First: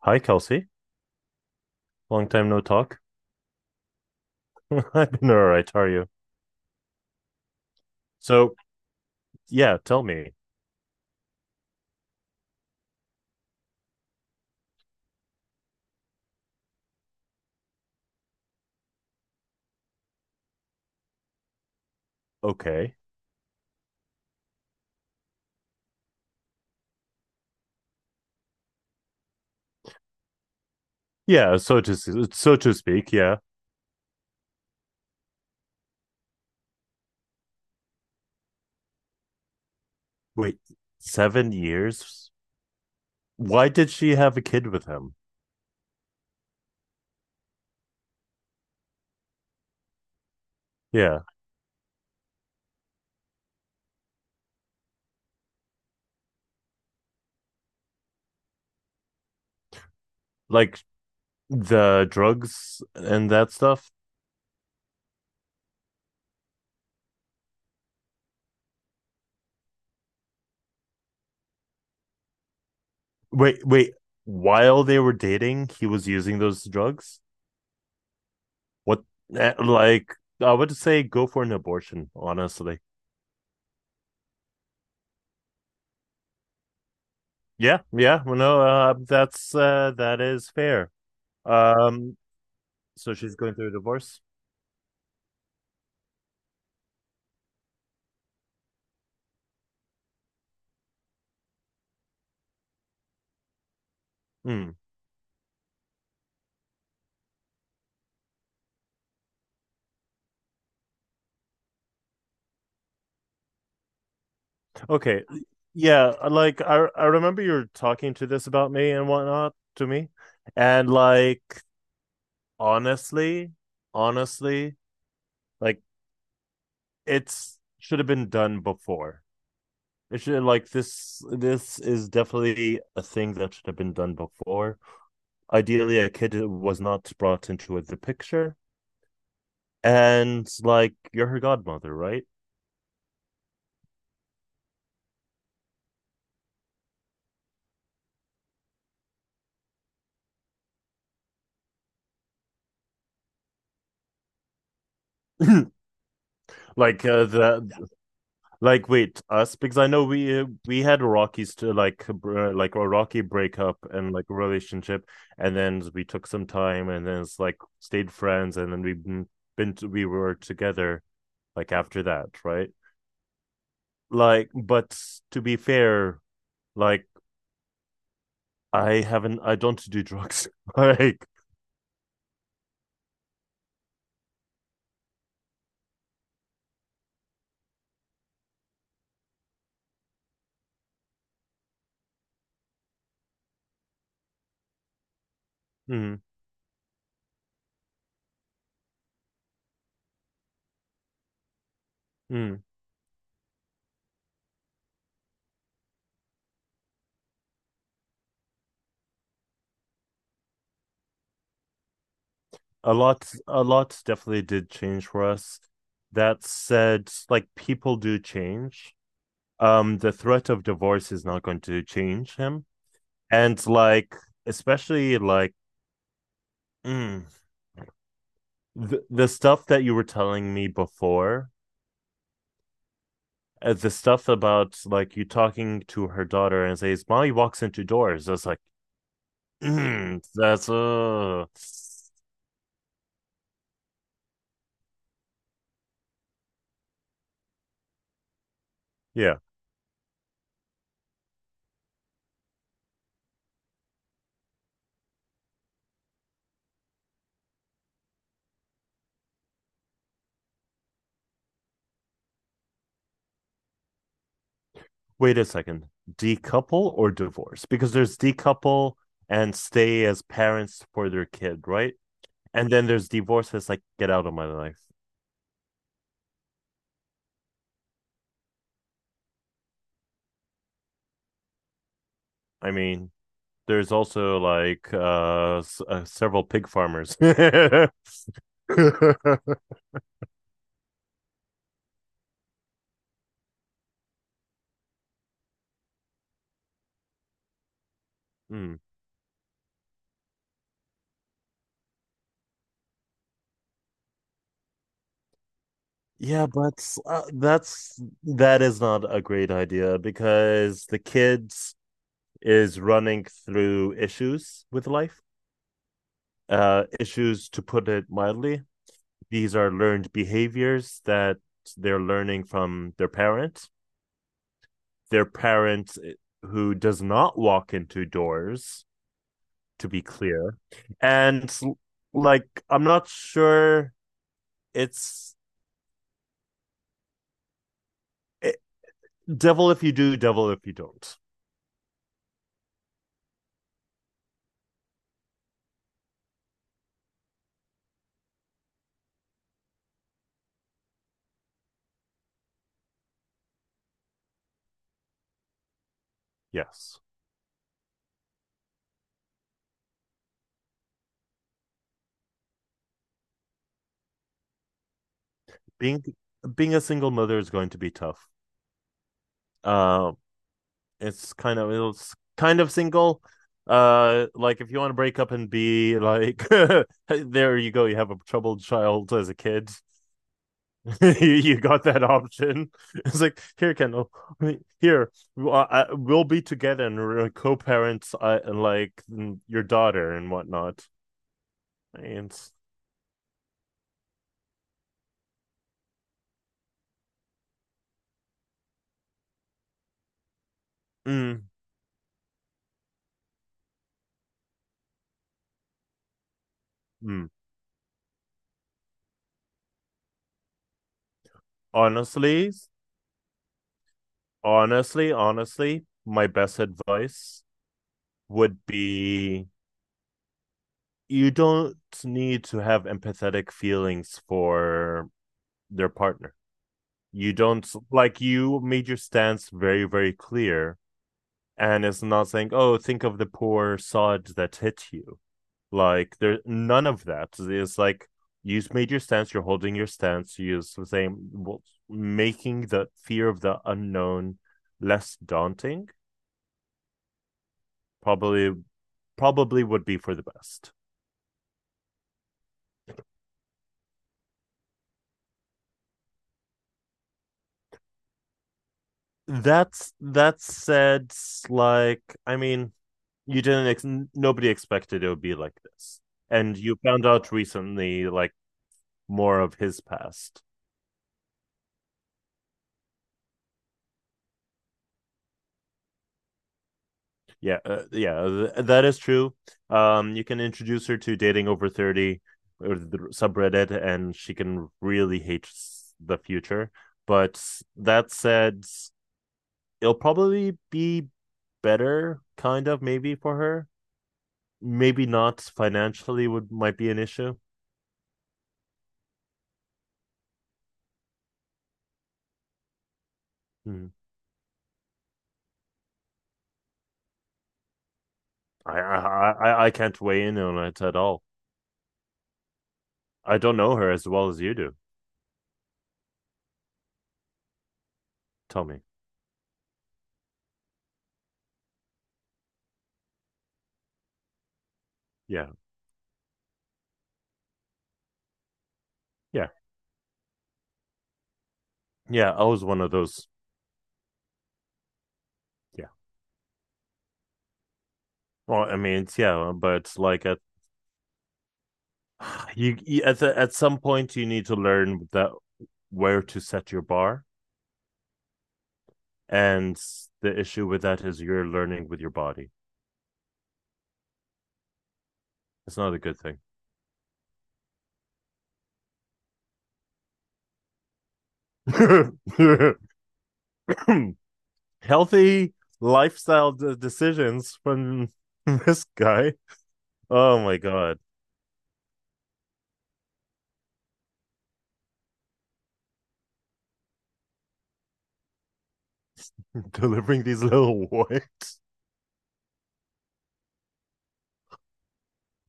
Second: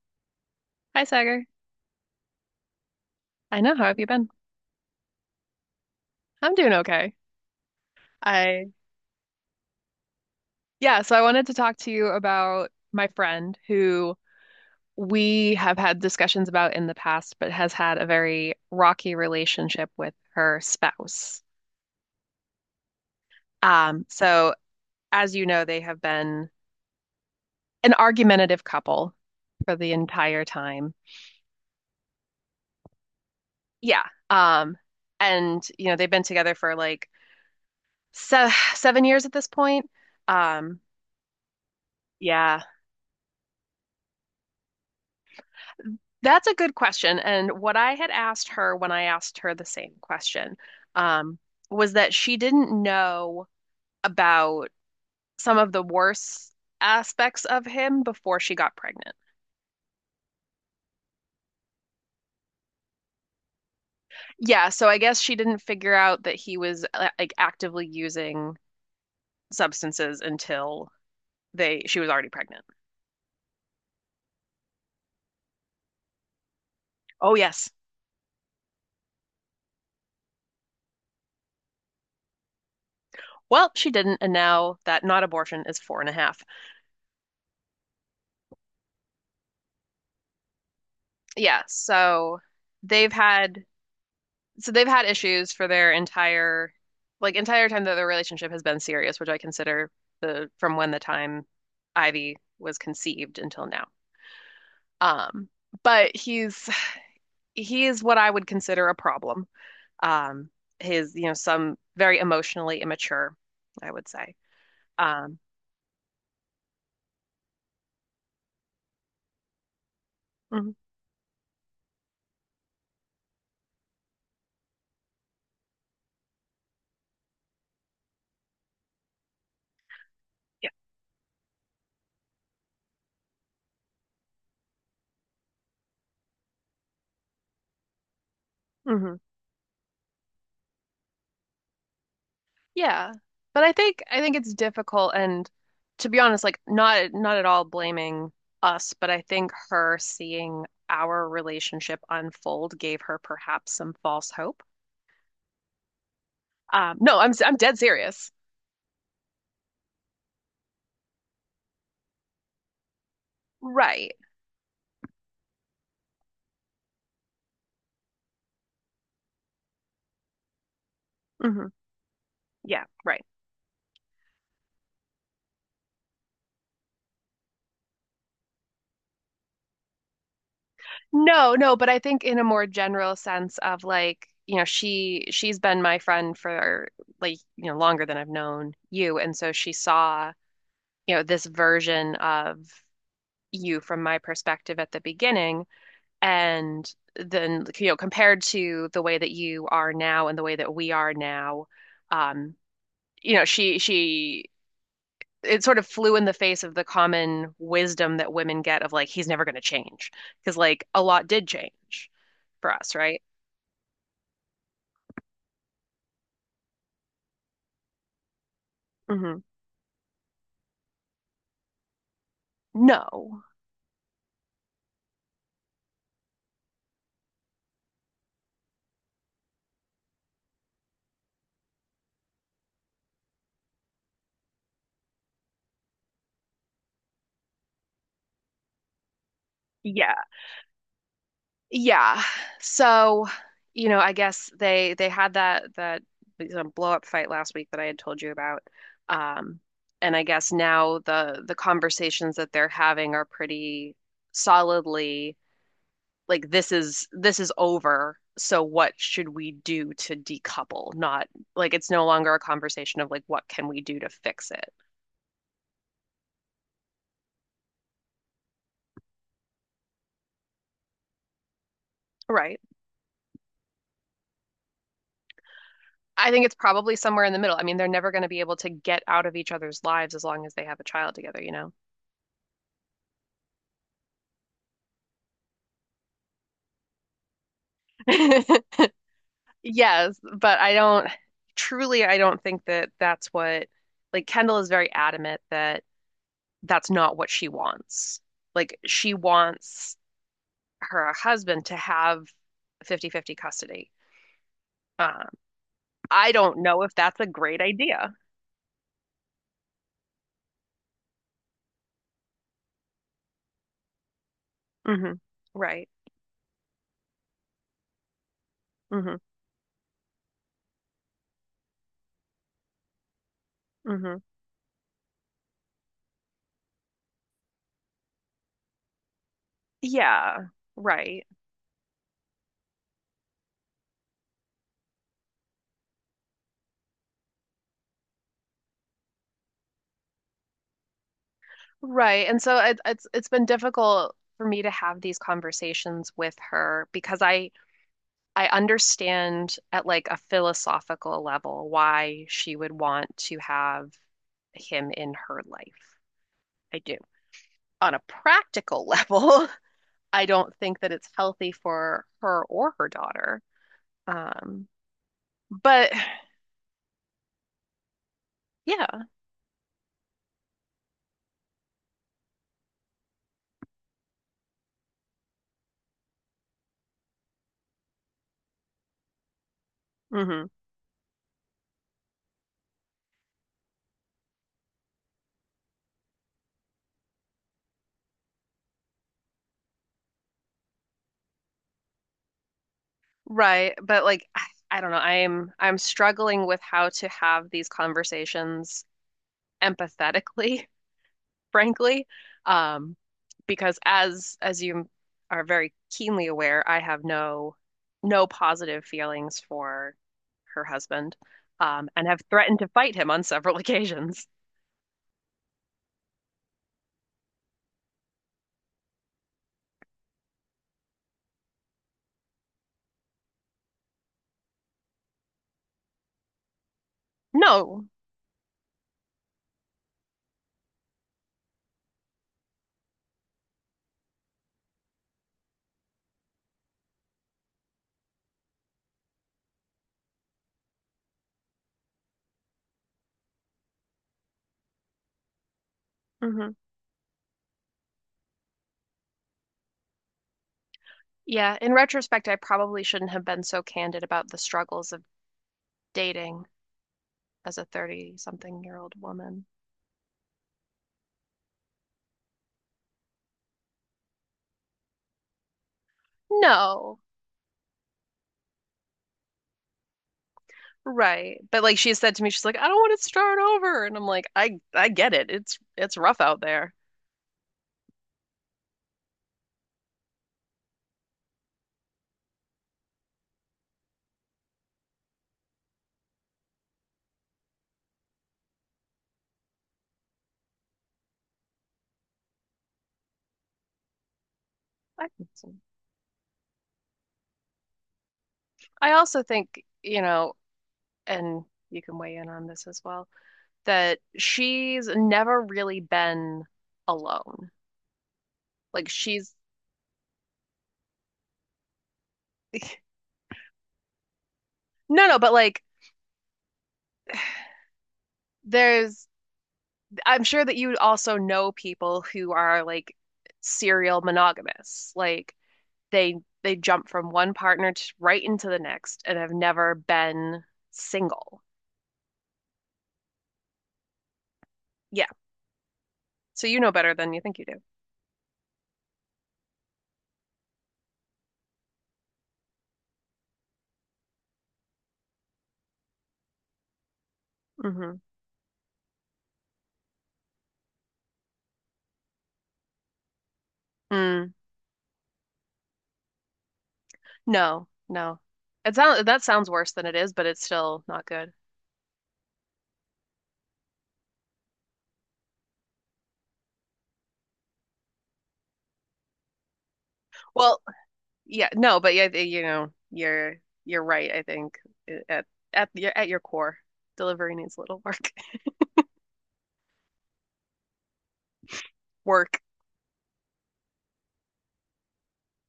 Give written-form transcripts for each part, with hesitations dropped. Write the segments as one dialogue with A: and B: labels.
A: Hi, Kelsey.
B: Hi, Sagar.
A: Long time no talk.
B: I know. How have you been?
A: I've been all right. How are you?
B: I'm doing okay.
A: So,
B: I,
A: yeah, tell me.
B: yeah, so I wanted to talk to you about my friend who we have had discussions about in the past, but has had a very rocky relationship with her spouse.
A: Okay.
B: So as you know, they have been an argumentative couple for the entire time.
A: Yeah, so so to speak. Yeah.
B: Yeah. Um, and you know, they've been together for like se 7 years at this point.
A: Wait,
B: Um,
A: 7 years?
B: yeah.
A: Why did she have a kid with him?
B: That's a good question. And what I had asked her when I asked her the same question,
A: Yeah,
B: um, was that she didn't know about some of the worst aspects of him before she got pregnant.
A: like the drugs and that stuff.
B: Yeah, so I guess she didn't figure out that he was like actively using substances until they she was already pregnant.
A: Wait, wait. While they were dating, he was using those drugs.
B: Oh yes.
A: What? Like, I would say go for an abortion. Honestly.
B: Well, she didn't, and now that not abortion is four and a half.
A: Yeah, yeah. Well, no, that's that is fair.
B: Yeah,
A: Um,
B: they've
A: So she's going
B: had
A: through a divorce.
B: so they've had issues for their entire entire time that their relationship has been serious, which I consider the from when the time Ivy was conceived until now.
A: Hmm.
B: Um, but he is what I would consider a problem. Um, his, you know, some very emotionally immature, I would say.
A: Okay.
B: Um,
A: Yeah, like I remember you were talking to this about me and whatnot to me,
B: mhm,
A: and like honestly, honestly, like it's should have been done before. It should
B: yeah.
A: like this. This is definitely a thing that should have been done before. Ideally, a kid was not brought into the picture,
B: Mhm.
A: and like you're her godmother, right?
B: Yeah. But I think it's difficult and to be honest, like not at all blaming us, but I think her seeing our relationship unfold gave her perhaps some false hope.
A: like
B: No, I'm
A: the
B: dead serious.
A: Like, wait, us because I know we had Rockies to like a rocky breakup and
B: Right.
A: like relationship, and then we took some time, and then it's like stayed friends, and then we've been to, we were together
B: Hmm.
A: like after that, right?
B: Yeah, right.
A: Like, but to be fair, like I don't do drugs. like,
B: No, no, but I think in a more general sense of like, you know, she's been my friend for like, you know, longer than I've known you, and so she saw, you know, this version of you from my perspective at the beginning.
A: mm,
B: And then, you know, compared to the way that you are now and the way that we are now, um,
A: mm.
B: you know, she, it sort of flew in the face of the common wisdom that women get of like he's never going to change, because like a lot did change for us,
A: A
B: right?
A: lot, a lot definitely did change for us. That said, like people do change.
B: Hmm.
A: Um, the threat of divorce is not going to change him,
B: No.
A: and like especially mm, the stuff that you were telling me before, the stuff about like you talking to her daughter and says mommy walks into doors. That's like
B: Yeah,
A: that's
B: yeah. So, you know, I guess they had that blow up fight last week that I had told you about.
A: yeah.
B: Um, and I guess now the conversations that they're having are pretty solidly like this is over. So what should we do to decouple? Not like it's no longer a conversation of like what can we do to fix it.
A: Wait a second, decouple or divorce? Because there's decouple and stay as parents for their kid, right?
B: Right.
A: And then there's divorce that's like get out of my life.
B: I think it's probably somewhere in the middle. I mean, they're never going to be able to get out of each other's lives as long as they have a child together, you
A: I mean, there's also several pig farmers.
B: know? Yes, but I don't truly, I don't think that that's what, like Kendall is very adamant that that's not what she wants. Like
A: Hmm.
B: she wants her husband to have 50-50 custody. Um, I
A: Yeah,
B: don't
A: but
B: know if that's a great
A: that's
B: idea.
A: that is not a great idea because the kids is running through issues with
B: Hmm.
A: life.
B: Right.
A: Uh, issues to put it mildly.
B: Hmm.
A: These are learned behaviors that they're learning from their parents.
B: Hmm.
A: Their parents who does not walk into doors, to be
B: Yeah.
A: clear.
B: Right.
A: And like I'm not sure it's it, devil if you do, devil if you don't.
B: Right. And so it's been difficult for me to have these conversations with her because I understand at like a philosophical level why she would want to have him in her life. I do.
A: Yes.
B: On a practical level, I don't think that it's healthy for her or her daughter. Um, but
A: Being being a single mother is going to be tough.
B: yeah,
A: Uh, it's it's kind of single. Like if you want to break up and be like, there you go, you have a troubled child as a kid.
B: hmm,
A: You got that option. It's like here, Kendall. Here, we'll be together and we're co-parents, your daughter and whatnot. And
B: right. But like, I don't know. I'm struggling with how to have these conversations empathetically,
A: mm,
B: frankly. Um, because as you are very keenly aware, I have
A: mm.
B: no positive feelings for her husband, and have
A: honestly,
B: threatened to fight him on several occasions.
A: honestly, honestly, my best advice would be you don't need to have empathetic feelings for their partner. You don't
B: No.
A: like you made your stance very, very clear, and it's not saying, "Oh, think of the poor sod that hit you." Like there's none of that. It's like you've made your stance, you're holding your stance, you're saying, well, making the fear of the unknown less daunting.
B: Hmm.
A: Probably, probably would be for the best.
B: Yeah, in retrospect, I probably shouldn't have been so candid about the struggles of dating as a 30-something-year-old woman.
A: That's that said, like I mean, you didn't ex- nobody expected it would be like this, and you
B: No.
A: found out recently, like more of his past.
B: Right. But like she said to me, she's like, I don't want to start over. And I'm like, I get it. It's rough out there.
A: Yeah, yeah, that is true. You can introduce her to dating over 30 or the subreddit, and she can really hate the future. But that said, it'll probably be better, kind of, maybe for her. Maybe
B: I think
A: not
B: so.
A: financially would might be an issue.
B: I also think, you know, and you can weigh in on this as well,
A: Hmm.
B: that she's never really been alone.
A: I
B: Like
A: I
B: she's
A: I I can't weigh in on it at all. I don't know her as well as you do.
B: no, no, but like
A: Tell me.
B: there's I'm sure that you also know people who are like serial monogamous. Like
A: Yeah,
B: they they jump from one partner to right into the next and have
A: yeah,
B: never been single.
A: yeah. I was one of those.
B: Yeah.
A: Yeah.
B: So you know better than you think you do.
A: Well, I mean, it's- yeah, but like at you at at some point you need to learn that where to set your bar,
B: Mm-hmm.
A: and the issue with that is you're learning with your body.
B: Mm.
A: It's not a good thing.
B: No, no. It sounds, that sounds worse than it is, but it's still not good.
A: Healthy lifestyle decisions from this guy. Oh my
B: Well,
A: god,
B: yeah, no, but yeah, you know, you're right, I think at at your core, delivery needs a little work.
A: delivering these little warts.
B: Work.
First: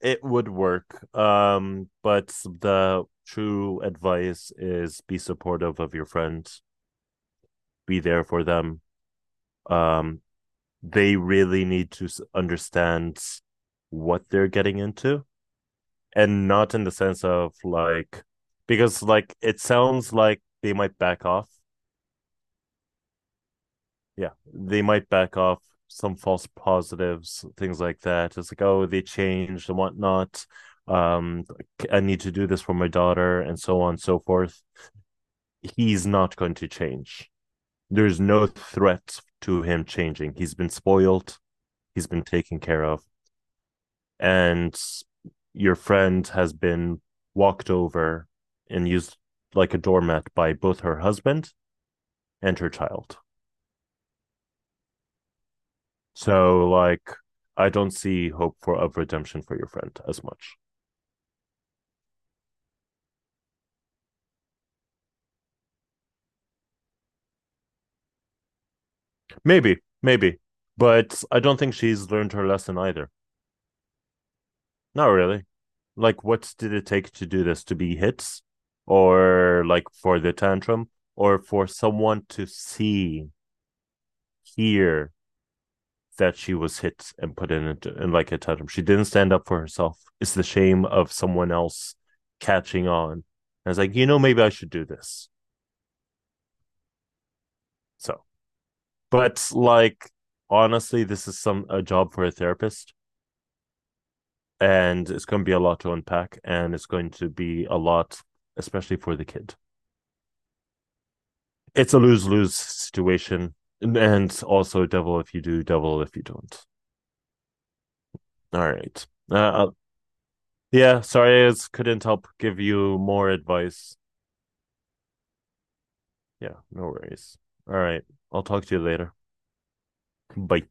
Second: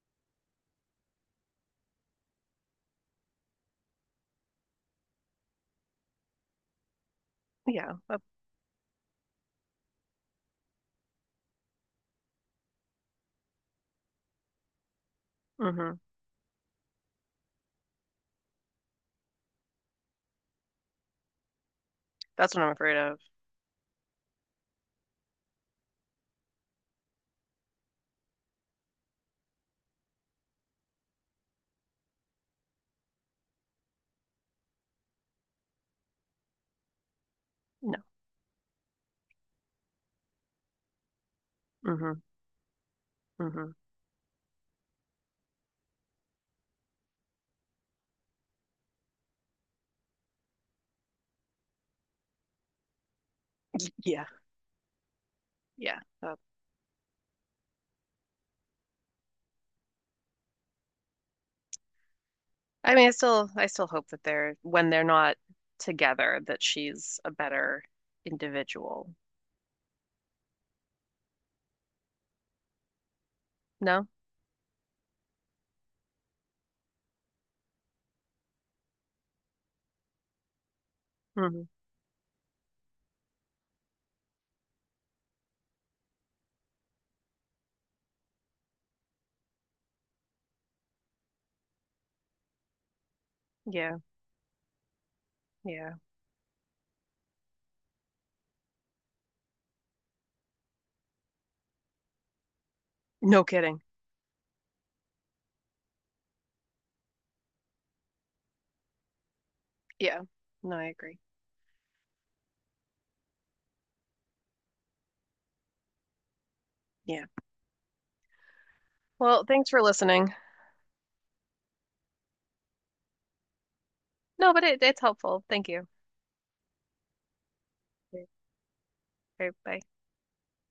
A: It would work. But the true advice is be supportive of your friends,
B: Yeah.
A: be
B: That,
A: there for them. Um, they really need to understand what they're getting into,
B: hmm,
A: and not in the sense of like, because like it sounds like they might back off.
B: that's what I'm afraid of.
A: Yeah, they might back off some false positives, things like that. It's like, oh, they changed and whatnot. Um, like, I need to do this for my daughter and so on and so forth. He's not going to change.
B: No.
A: There's no threat to him changing. He's been spoiled, he's
B: Hmm.
A: been taken care of,
B: Hmm.
A: and your friend has been walked over and used like a doormat by both her husband and her child.
B: Yeah. Yeah.
A: So like I don't see hope for of redemption for your friend as much.
B: I mean, I still hope that they're when they're not together that she's a better individual.
A: Maybe, maybe. But I don't think she's learned her lesson either.
B: No?
A: Not really. Like what did it take to do this? To be hit, or like for the tantrum? Or
B: Hmm.
A: for someone to see, hear, that she was hit and put in, a, in like a totem. She didn't stand up for herself. It's the shame of someone else catching on. And I was like,
B: Yeah.
A: you know, maybe I should do this.
B: Yeah.
A: So, but like, honestly, this is some a job for a therapist,
B: No kidding.
A: and it's going to be a lot to unpack, and it's going to be a lot, especially for the kid.
B: Yeah. No, I agree.
A: It's a lose lose situation, and also devil if you do, devil if you don't.
B: Yeah.
A: All right. Uh,
B: Well, thanks
A: uh,
B: for listening.
A: yeah, sorry, I couldn't help give you more advice.
B: No, but it's helpful. Thank you.
A: Yeah, no worries. All right. I'll talk to you later.
B: Okay, bye.
A: Bye.